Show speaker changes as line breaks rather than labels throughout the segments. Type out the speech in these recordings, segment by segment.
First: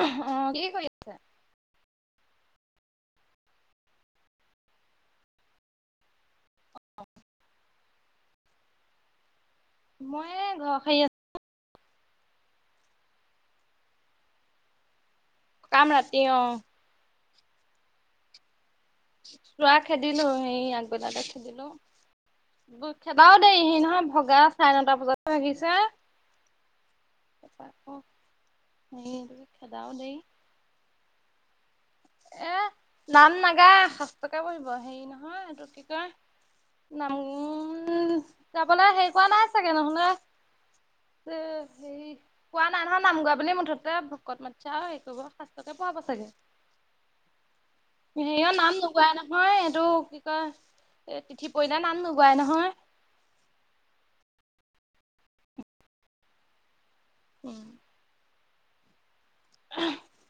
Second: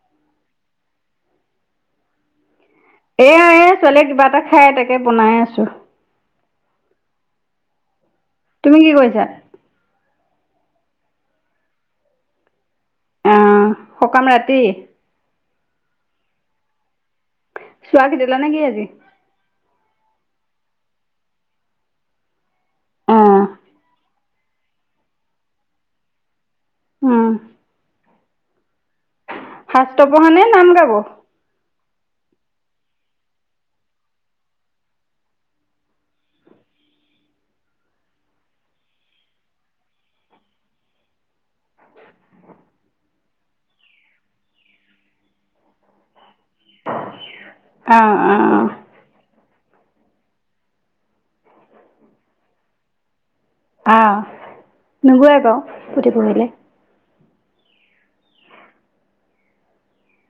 অহ কি কৰি আছে।
এয়া এ ছোৱালীয়ে কিবা এটা খাই এ তাকে বনাই আছো। তুমি কি কৰিছা।
মই ঘৰৰ হাৰি আছো।
অহ সকাম ৰাতি।
সকাম ৰাতি অ।
চুৱ কি দিলা নে কি আজি।
ৰোৱা খেদিলো সেই আগবেলাতে খেদিলো। খেদাও
আহ
দেই নহয় ভগা চাৰে নটা বজাত আহিছে।
উম। শাস্ত্ৰ
[unintelligible]
পঢ়া নে নাম গাব?
নাম নাগা শাস্তকে পঢ়িব হেৰি নহয় এইটো কি কয়। নাম তাৰপোনে হেৰি কৰোৱা নাই চাগে নহলে। এ হেৰি কোৱা নাই নহয় নাম গোৱা বুলি মুঠতে ভকত মাতিছা আৰু হেই কৰিব শাস্তকে। পাব চাগে।
অ [unintelligible]
নাম গুৱা নহয়। নহয় এইটো কি কয় এ তিথি পৰিল ৰ নাম নুগোৱাই নহয়।
আহ নুগোৱাই ক পুথি পঢ়িলে।
উ'ম।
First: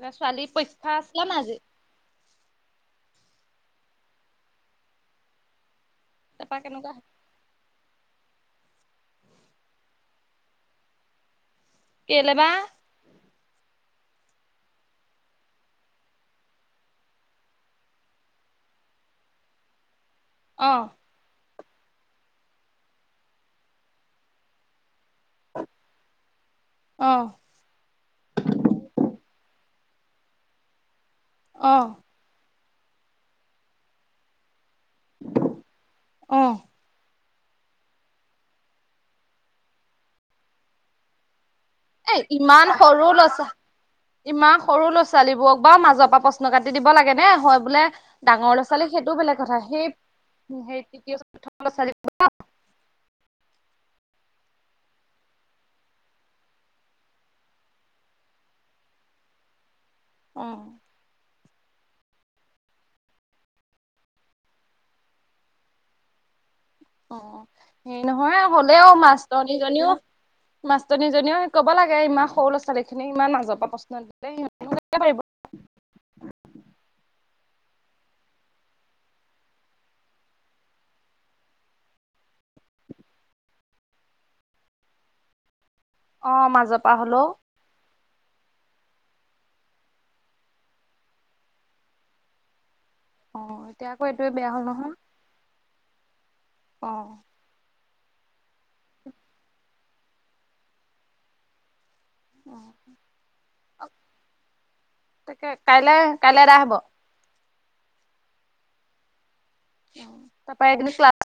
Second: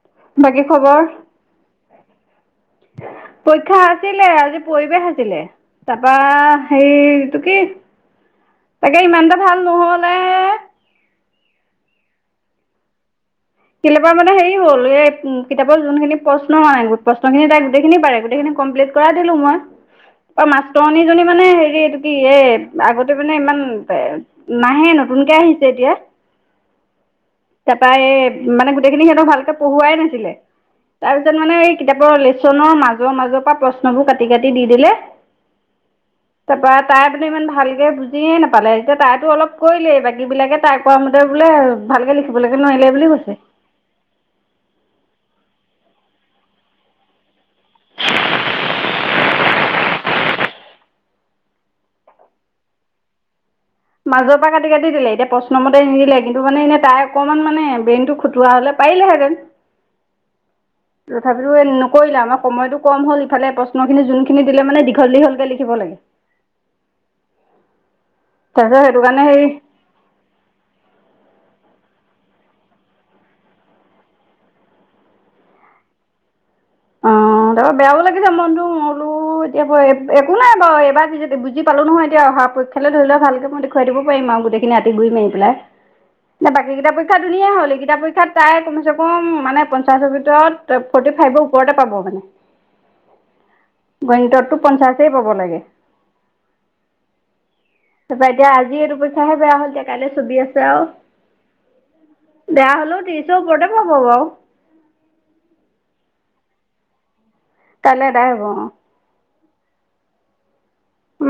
ত ছোৱালী
বাকী
পৰীক্ষা
খবৰ?
আছিলে নাই আজি।
পৰীক্ষা আছিলে আজি পৰিৱেশ আছিলে। তাৰপৰা
তাৰপা কেনেকুৱা
সেইটো কি। তাকে ইমানতে ভাল নহলে।
কেলে বা।
কেলে বা মানে হেৰি হল, এই উ কিতাপৰ যোনখিন প্ৰশ্ন মানে প্ৰশ্ন খিনি তাই গোটেইখিনি পাৰে গোটেইখিনি। কমপ্লিট কৰাই দিলোঁ মই। বা
অ
মাষ্টৰণীজনী মানে হেৰি এইটো কি এ আগতে মানে ইমান এ নাহে ন। নতুনকে আহিছে এতিয়া,
অ
তাৰপা এই। সেইখিনি সিহতক ভালকে পঢ়ুৱাই নাছিলে তাৰ পিছত মানে এই
অ
কিতাপৰ ল। মাজৰ মাজৰ পৰা প্ৰশ্নবোৰ কাটি কাটি দি দিলে
অ
তাৰ পৰা তাৰ তাই। ইমান ভালকে বুজিয়ে নাপালে এতিয়া তাইতো অলপ কৰিলেই বাকী বিলাকে তাই কৰোৱা মতে বোলে। ভালকে
এ
লিখিবলৈ কে
ইমান
নোৱাৰিলে বুলি
সৰু
কৈছে।
ল'ৰা ইমান সৰু ল'ৰা ছোৱালীবোৰক বাৰু মাজৰ পৰা প্ৰশ্ন কাটি দিব লাগে নে, হয় বোলে ডাঙৰ লৰা ছোৱালী। সেইটো বেলেগ কথা সেই সেই তৃতীয় চ।
উ [unintelligible] মাজৰ পৰা কাটি কাটি দিলে এতিয়া প্ৰশ্নমতে নিদিলে কিন্তু মানে এনেই তাই অকনমান মানে ব্ৰেইনটো খুটোৱা হলে। পাৰিলে হেঁতেন।
অ
তথাপিতো নকৰিলা আমাৰ সময়তটো কম হ'ল ইফালে প্ৰশ্ন খিনি যোনখিনি দিলে মানে দীঘল দীঘলকে লিখিব লাগে। [unintelligible]
অ সেই নহয়
তাৰপিছত
হ'লেও
সেইটো কাৰণে হেৰি
মাষ্টনীজনীও, মাষ্টনীজনীও। ক'ব লাগে ইমান সৰু ল' ছোৱালী খিনিক ইমান মাজপৰাপ্ৰশ্ন দিলে সি।
অ। তাৰ বেয়াও লাগিছে মনটো মোৰ বোলো এতিয়া একো নাই বাৰু এবাৰ বুজি পালো নহয় এতিয়া অহা। পৰীক্ষা লে ধৰি লও ভালক মই দেখুৱাই দিব পাৰিম আৰু গোটেই খিনি আতি গুৰি মাৰি পেলাই।
অ
ন বাকী
মাজৰ
কেইটা
পৰা
পৰীক্ষা
হ'লেও
ধুনিয়া হ'ল এইকেইটা পৰীক্ষা। তাই কমচে কম মানে পঞ্চাছ ভিতৰত ফৰ্টি ফাইভৰ ওপৰতে পাব মানে।
অ এতিয়া আকৌ এইটোৱে বেয়া
গণিতটো পঞ্চাশই পাব লাগে
অঁ
তাৰপা এতিয়া আজি এইটো পৰীক্ষা বেয়া হ'ল এতিয়া কাইলে ছবি আছে আৰু
অ
বেয়া হলেও ত্ৰিশ ওপৰতে পাব বাৰু
কাইলৈ আদায় হব্
কাইলে এদাই হব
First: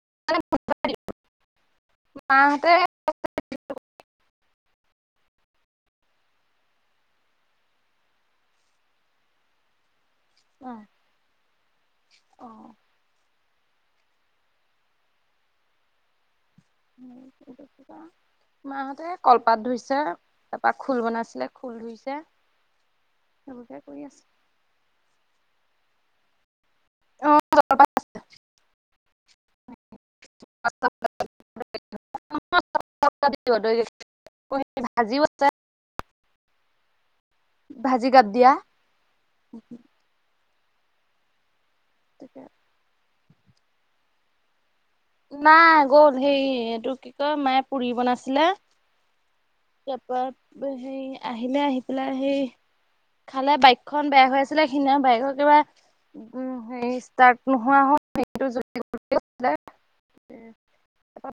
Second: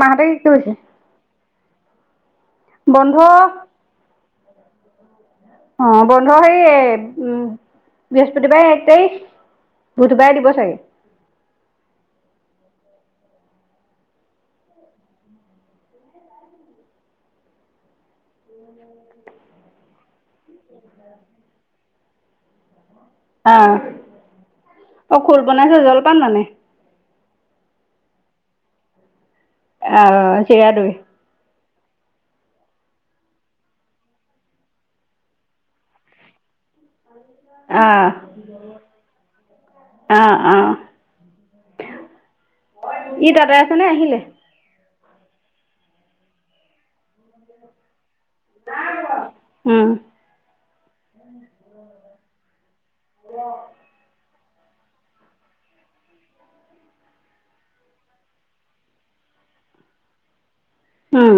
মাহঁতে কি কৰিছে
মাহঁতে
বন্ধ অ বন্ধ হে উম বৃহস্পতিবাৰে এক তাৰিখ বুধবাৰে দিব চাগে
অ অ [unintelligible] মাহঁতে কলপাত ধুইছে তাৰপা খোল বনাইছিলে খোল ধুইছে সেইবোৰ
আহ
কে কৰি আছে।
অ খোল জলপান মানে
[unintelligible]
আহ চিৰা দৈ।
[unintelligible]
আহ
ভাজি গাপ দিয়া
উম
তোকে
ই তাতেই আছ নে আহিলে
নাই গ'ল হি এইটো কি কয় মায়ে পুৰি বনাছিলে
উম
তাৰপৰা সেই আহিলে আহি পেলাই সেই খালে বাইকখন বেয়া হৈ আছে সেইদিনা বাইকৰ কিবা উ হেৰি ষ্টাৰ্ট নোহোৱা হল
উম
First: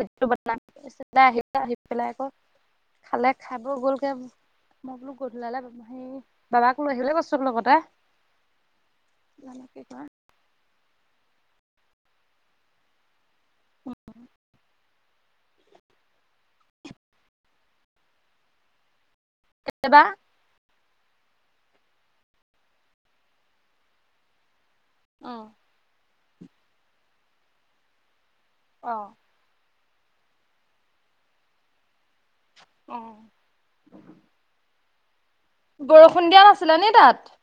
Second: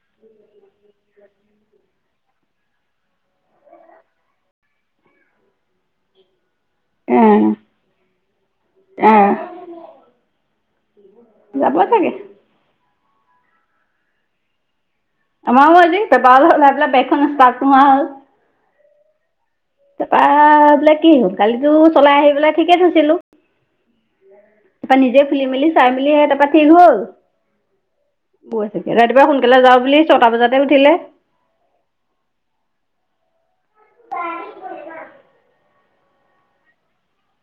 [unintelligible] [unintelligible] দ আহি আহিপেলাই আকৌ খালে খাব গলকে মই বোলো গধূলালে সেই বাবাক লৈ আহিলে কচোন
আহ
লগতে
আহ যাব চাগে
অ
[unintelligible]
এইবা
তা পা বো কি হ'ল কালিতো চলাই আহি পেলাই ঠিকে থৈছিলো তাপা নিজে
অ
খুলিমিল চাই মি হে তাপা ঠিক হ'ল বৈ থাগে
অ
ৰাতিপুৱা সোনকালে যাওঁ বুলি ছটা বজাতে উঠিলে
আহ
ব কৰি না
বৰষুণ দিয়া নাছিলে নি তাত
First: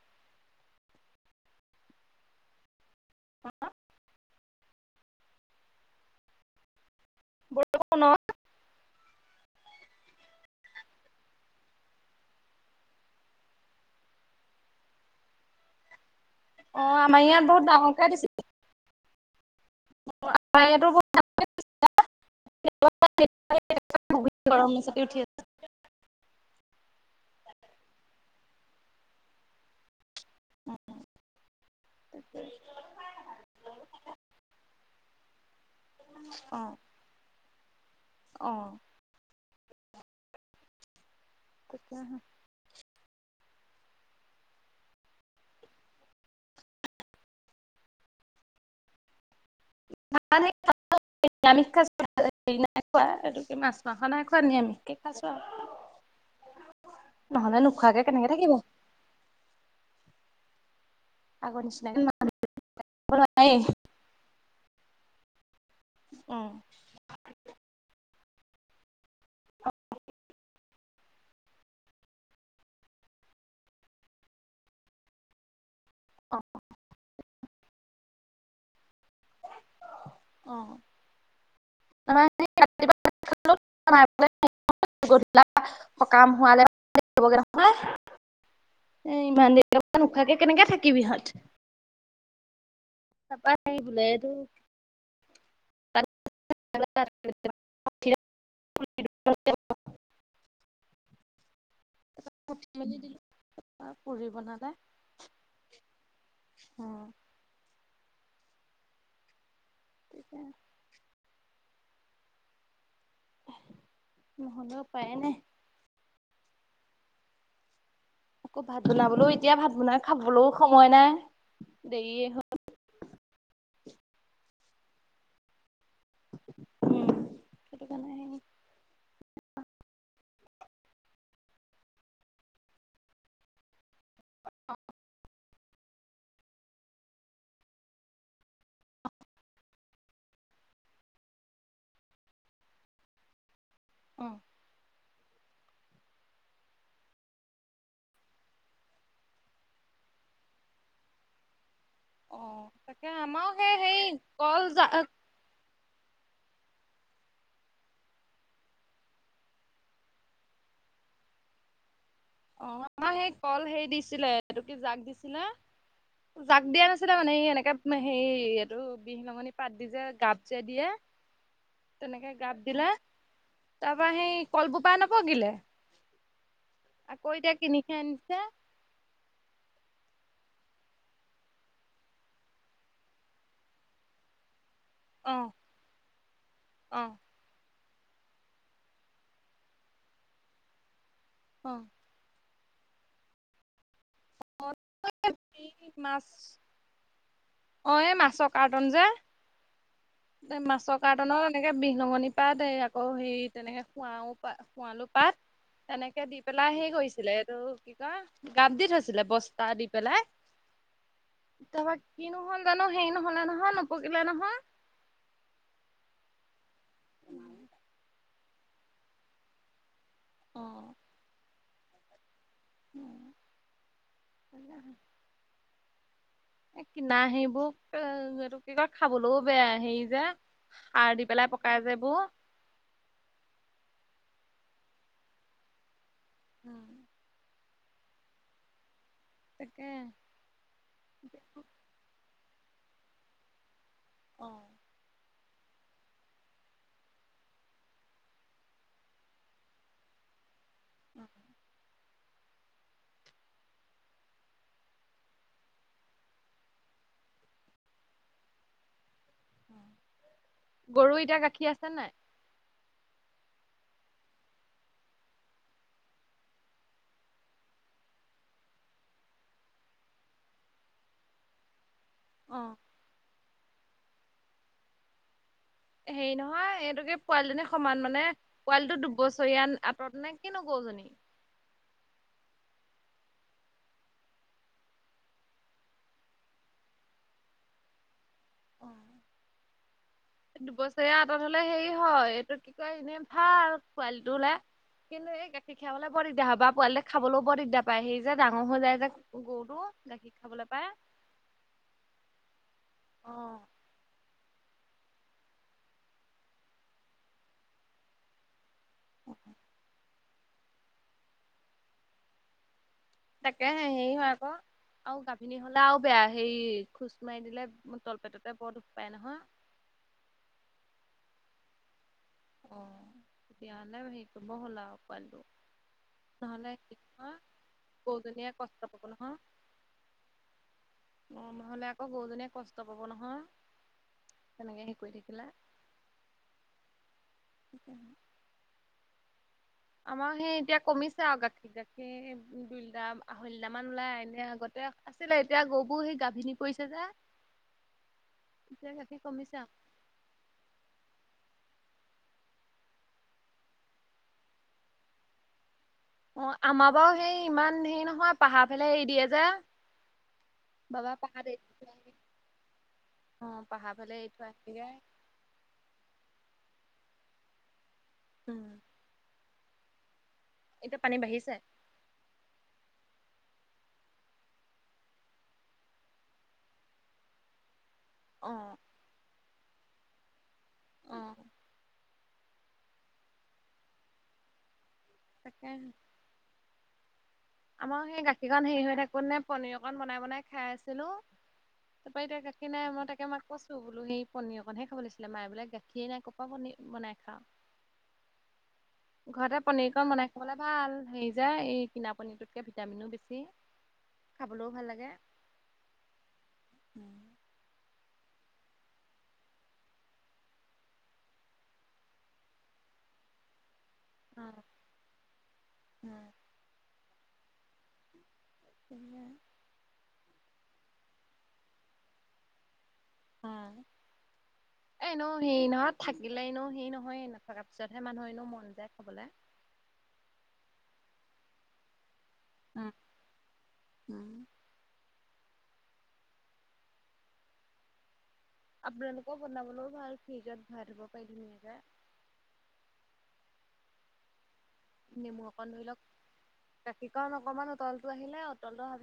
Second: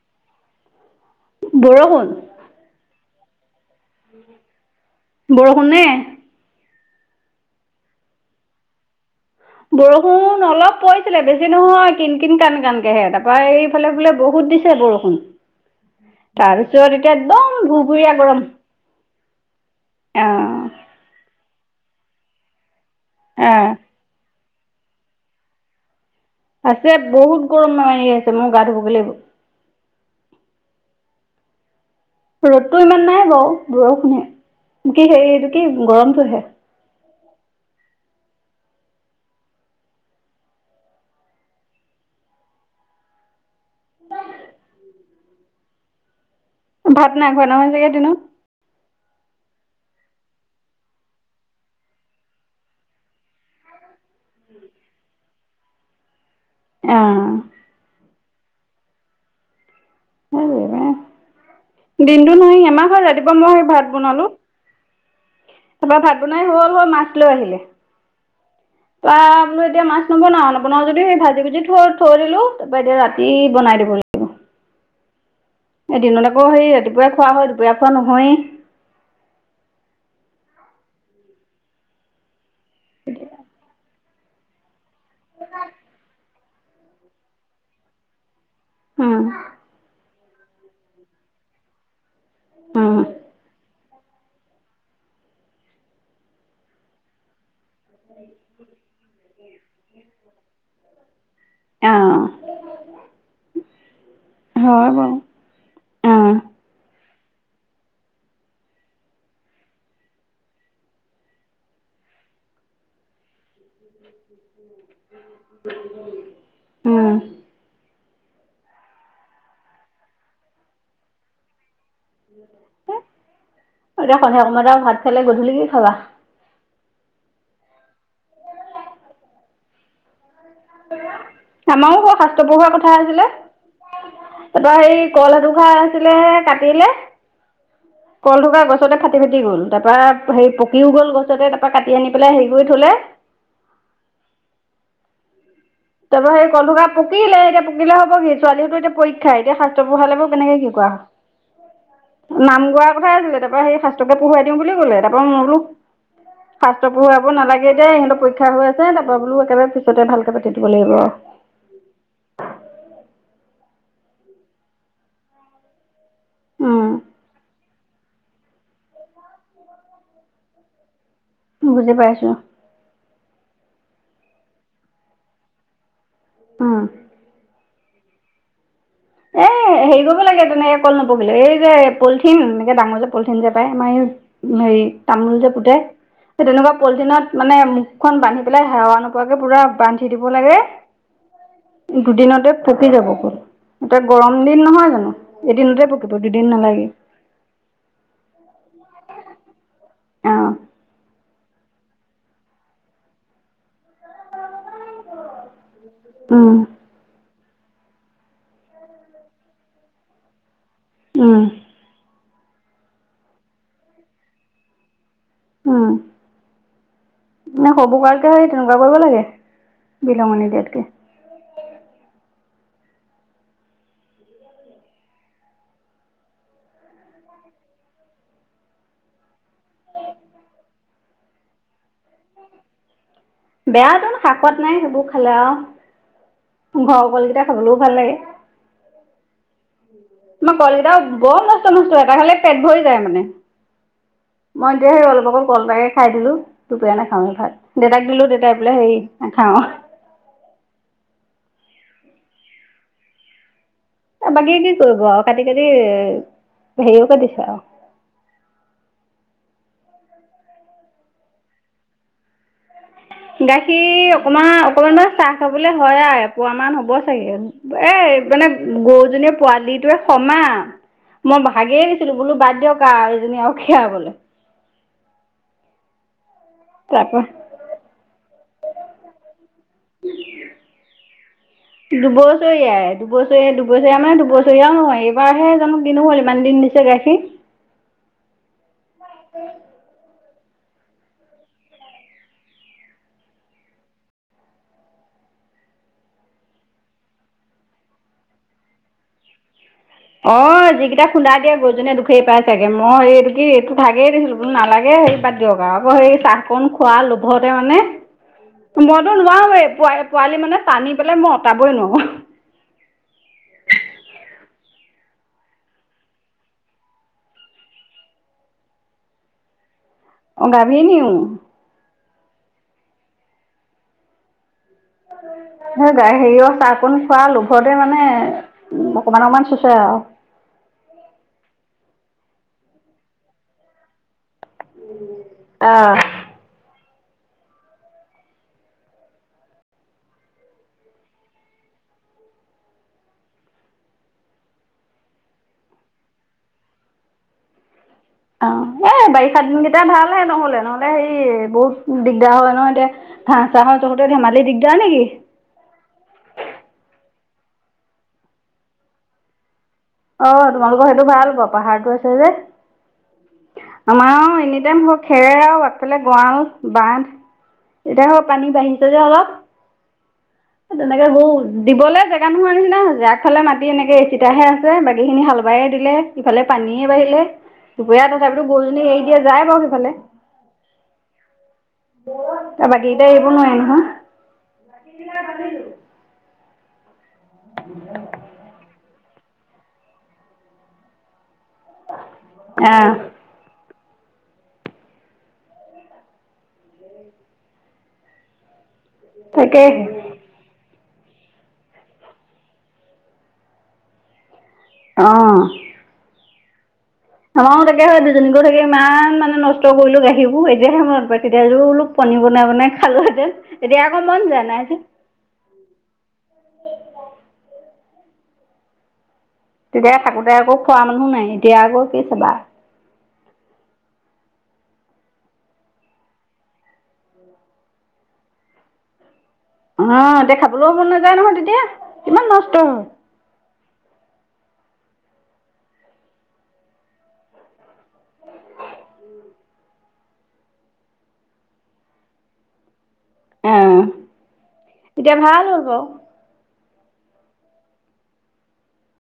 বৰষুন
হ
বৰষুণ নে
বৰষুণ
বৰষুণ অলপ পৰিছিলে বেছি নহয় কিন কিন কান কানকেহে তাৰপৰা এইফালে বোলে বহুত ত দিছে বৰষুণ
অ
তাৰপিছত এতিয়া
আমাৰ ইয়াত
একদম
বহুত ডাঙৰকে
ভুভুৰীয়া
দিছিলে
গৰম অ
[unintelligible]
অ
[unintelligible]
আছে বহুত গৰম ম মানি আছে মই গা ধুব লাগিব
উম
ৰ'দতটো ইমান নাই বাৰু বৰষুণে কি হে এইটো কি গৰমটো আহে [inaudible]
আহ [inaudible]
ভাত নাই খোৱা নহয় চাগে দিনত
[inaudible] নিৰামিষ খাইছো হে নাই খোৱা এইটোকে মাছ মাংস নাই খোৱা নিৰামিষকে খাইছো আৰু
[inaudible] অ
নহলে নোখোৱাকে কেনেকে থাকিম?
দিনটো নহয় এমাহত ৰাতিপুৱা নোৱাৰি ভাত বনালো ভাত বনাই
উম,
হল হয় মাছ লৈ আহিলে? তো এতিয়া মাছ নবনাও নবনাও যদি সেই ভাজি ভুজি থ থৈ দিলো তাৰপৰা এতিয়া ৰাতি বনাই দিব লাগিব অঁ এদিনত
অ'।
আকৌ হেই ৰাতিপুৱাই খোৱা হয় দুপৰীয়া খোৱা নহয়েই
অ [inaudible] এ
অঁ
ইমান দেৰি পৰা নোখাবাকে কেনেকে থাকিবি ইহঁত
উম
চপা ন বুলাই তো [unintelligible]
[unintelligible]
ঠ মেলি দিলো পুৰি বনালে
হয় বাৰু উম,
অ ঠিকে নহ'লে উপায়ে নাই।
উ
আকৌ ভাত বনাবলৈও এতিয়া ভাত বনাই খাবলৈও সময় নাই দেৰীয়ে হল
এতিয়া সন্ধে কত ভাত খালাই গধূলিকেই খাবা
উম সেইটো কাৰনে আহে
আমাৰো বৰ শাস্ত্ৰ পঢ়ুৱা হোৱা কথা আছিলে তাৰপৰা সেই কল এথোকা ভাল আছিলেহে কাটিলে কল কা গছতে ফাটি ফাটি গ'ল তাৰপৰা হেৰি পকিও গ'ল গছতে তাৰ পৰা কাটি আনি পেলাই হেৰি কৰি থলে [inaudible]
আহ
তাৰ পৰা সেই কল থোকা পকিলে এতিয়া পকিলে হব কি ছোৱালীহতৰ এতিয়া পৰীক্ষা এতিয়া শাস্ত্ৰ পঢ়ালে বৰ কেনেকে কি কৰা
অ
[inaudible] নাম গোৱাৰ
তাকে
কথাই আছিলে
আমাৰো
তাৰ পৰা সেই
হেৰি
শাস্ত্ৰকে পঢ়োৱাই দিওঁ
কল
বুলি
জা
কলে তাৰপৰা মই বোলো। শাস্ত্ৰ পঢ়াব নালাগে এয়া ইহঁতৰ পৰীক্ষা হৈ আছে তাৰ পৰা বোলো একবাৰে পিছতে ভালকে পাতিম [unintelligible]
অ আমাৰ সেই কল হেৰি দিছিলে এই ত কি জাক দিছিলে জাক
উম
দিয়া নাছিলে মানে এই হেনেকে হেই আৰু বিলঙনি পাত দি যে গাপ যে দিয়ে।
বুজি পাইছো
তেনেকে গাপ দিলে তাৰ পৰা সেই কলবোপা নপগিলে
অ-
আকৌ এতিয়া কিনি হে আনিছে।
এ হেৰি কৰিব লাগে তেনেকে কল নপকিলে এই যে পলিথিন এনেকে ডাঙৰ যে পলিথিন যে পায় আমাৰ এই হেৰি তামোল
অ
যে পোতে তেনেকুৱা
অ
পলিথিনত মানে মুখখন বান্ধি পেলাই হেৱা নোপোৱাকে পুৰা বান্ধি দিব লাগে
অ
দুদিনতে পকি যাব কল এতিয়া গৰম দিন নহয় জানো এদিনতে পকিব
মাছ
দুদিন নালাগে।
অ এই মাছৰ কাৰ্টন যে
অঁ
এ মাছৰ কাৰ্টনৰ এনেকৈ বিলঙনি পাত আকৌ হেৰি তেনেকৈ খুৱাও খুৱালোঁ [unintelligible] পাত তেনেকে দি পেলাই সেই কৰিছিলে এইটো কি ক গাপ দি থৈছিল ছিলে বস্তা দি পেলাই তাৰপা কিনো হল জানো হেইৰি নহলে নহয় নপকিলে নহয় [unintelligible]
উম নে সব কাৰকে হ তেনেকুৱা কৰিব লাগে বিলঙণি
অ
দিয়াতকে [unintelligible]
উম এ কিনা সেইবোৰ এইটো কি কয় খাবলৈও বেয়া হে যে সাৰ দি পেলাই পকাই যেবোৰ
বেয়া তোন শাক পোৱাত নাই সেইবোৰ খালে আৰু ঘৰ কল কেইটা খাবলৈও ভাল লাগে।
তাকে
মই কলকেইটা বৰ মস্ত মস্ত এটা খালে পেট ভৰী যায় মানে মই এতিয়া হেই অলপ আগত। [unintelligible] কল তাকে খাই দিলো দুপৰিয়া নাখাওঁ এই ভাত দেউতাক দিলো দেউতাই এই বোলে হেৰি নাখাওঁ [inaudible]
উম
বাকী কি কৰিব আৰু কাটি-কাটি হেৰি হকে দিছো আৰু [inaudible]
গৰু এতিয়া গাখীৰ আছে নাই?
গাখীৰ অকমান-অকমান চাহ খাবলৈ হয় আৰু, এপোৱা মান হ'ব চাগে, এ মানে গৰুজনীয়ে পোৱালিটোৱে সমান, মই ভাগেই ছিলো, বোলো
অ
বাদ দিয়ক আৰু এইজনী আৰু খিৰাবলে।
হেৰি নহয় হয়, এইটোকে পোৱালিজনী সমান মানে পোৱালিটো দুবছৰীয়া আঁতৰত মানে কিনো গৰুজনী।
[unintelligible] দুবছৰীয়াই-দুবছৰীয়া-দুবছৰীয়া মানে দুবছৰীয়াও নহয়, এইবাৰহে জানো দিনো হ'ল ইমান দিন দিছে গাখীৰ। [inaudible]
দুবছৰীয়া আঁতৰত হ'লে হেৰি হয়, এইটো কি কয় এনে ভাল পোৱালিটো লে কিন্তু এই গাখীৰ খিয়াবলৈ বৰ দিগদাৰ হয় বা পোৱালি লে খাবলৈও বৰ দিগদাৰ পায়, সেই যে ডাঙৰ হৈ যায় যে গৰুটো।
অ,
গাখীৰ খাবলৈ পায়
যিকেইটা খুন্দা দিয়ে গৰুজনীয়ে দুখেই পাই চাগে, মই এইটো কি এইটো ভাগেই দিছিলো। নালাগে হেৰি বাদ দিয়ক আৰু আকৌ সেই চাহকণ খোৱা লোভতে মানে মইতো নোৱাৰো এই পোৱা -পোৱালি মানে টানি পেলাই মই আতৰাবই নোৱাৰো।
তাকে হে, হেৰি হয় আকৌ আৰু গাভিনী হ'লে আৰু বেয়া হেই খোজ মাৰি দিলে তলপেটতে বৰ দুখ পায় নহয়।
অ গাভিনী
অ, তেতিয়া হ'লে সেই কৰি
সেই গাই হেৰিয়ৰ
নহ'লে কি
চাহকণ খোৱা
নহয়
লোভতে মানে
গৰুজনীয়ে কষ্ট পাব নহয়
অকমান-অকমান চুচৰাও
অ, নহ'লে আকৌ গৰুজনীয়ে কষ্ট পাব নহয়। সেনেকে হেৰি কৰি থাকিলে সিকয় [inaudible] আমাৰ সেই এতিয়া কমিছে আৰু গাখীৰ গাখীৰ দুই লিটাৰ, আঢ়ৈ লিটাৰ মান ওলাই এনে আগতে আছিলে, এতিয়া গৰুবোৰ সেই গাভিনী পৰিছে যে
অ,
এতিয়া
এই
গাখীৰ
বাৰিষা
কমিছে
দিন
আৰু
কেইটা ভাল হে নহলে নহলে হেৰি বহুত দিগদাৰ হয়, নহয় এতিয়া ভা চা তহতে ধেমালি দিগদাৰ নেকি?
অ, আমাৰ বাৰু সেই ইমান হেৰি নহয় পাহাৰ ফালে এৰি দিয়ে যে
অ, তোমালোকৰ সেইটো
বাবা
ভাল
পাহাৰ
হ'ব,
এৰি থৈ
পাহাৰটো
আহেগে
আছে যে।
অ পাহাৰ ফালে এৰি
আমাৰ
থৈ
এনি টাইম
আহেগে
হ খেৰ আৰু আগফালে গঁৰাল, বান্ধ এতিয়া হ পানী
উম
বাঢ়িছে যে অলপ।
এতিয়া
তেনেকে
পানী
গৰু,
বাঢ়িছে
দিবলে জেগা নোহোৱাৰ নিচিনা হৈ যায়। ইফালে মাটি এনেকে এচিতাহে আছে, বাকী খিনি হাল বাই দিলে, ইফালে পানীয়ে বাঢ়িলে। বেয়া তথাপিতো
অ
গৰুজনী এৰি দিয়া যায় বাৰু সেইফালে।
অ
তাৰ বাকীকেইটা এৰিব নোৱাৰি নহয়।
তাকেনো আমাৰ সেই গাখীৰকণ হেৰি হৈ থাকোতে পনিৰ অকন বনাই-বনাই খাই আছিলো। তাৰপৰা এতিয়া গাখীৰ নাই,
আহ
মই তাকে মাক কৈছো। ত বোলো সেই পনিৰ অকনহে খাব লাগিছিলে। মায়ে বোলে গাখীৰেই নাই ক'ৰ পৰা পনিৰ বনাই খাওঁ?
হয় [inaudible]
ঘৰতে পনিৰ কণ বনাই খাবলৈ ভাল। হেৰি যে, এই কিনা পনিৰটোতকে ভিটামিনো বেছি। খাবলো ভাল লাগে।
অঁ
অ',
আমাৰো তাকে হয়, দুজনী গৰু থাকি ইমান মানে নষ্ট কৰিলো গাখীৰবোৰ, এতিয়াহে মনত পৰে, তেতিয়া বোলো প পনিৰ বনাই-বনাই খালোহেতেন, এতিয়া আ কে মন জানাই আজি [unintelligible]
এইয়া
তেতিয়া থাকোতে আকৌ খোৱা মানুহ নাই এতিয়া আকৌ কি চাবা [inaudible]
অ'। এনেও হে নহয় থাকিলে এনেও হেই নহয় নথকাৰ পিছতহে মানুহ এনো মন যায় কবলৈ [unintelligible]
অ দেখাবলৈও মন নাযায় নহয় তেতিয়া ইমান নষ্ট
উম [inaudible] আপোনালোকক বনাবলৈও ভাল ফিজত ভাৰব পাই ধুনীয়াকৈ [unintelligible]
আহ এতিয়া ভাল হ'ব
গাখীৰ অনণ অকনমান উতল টো আহিলে উতলটো অ [unintelligible]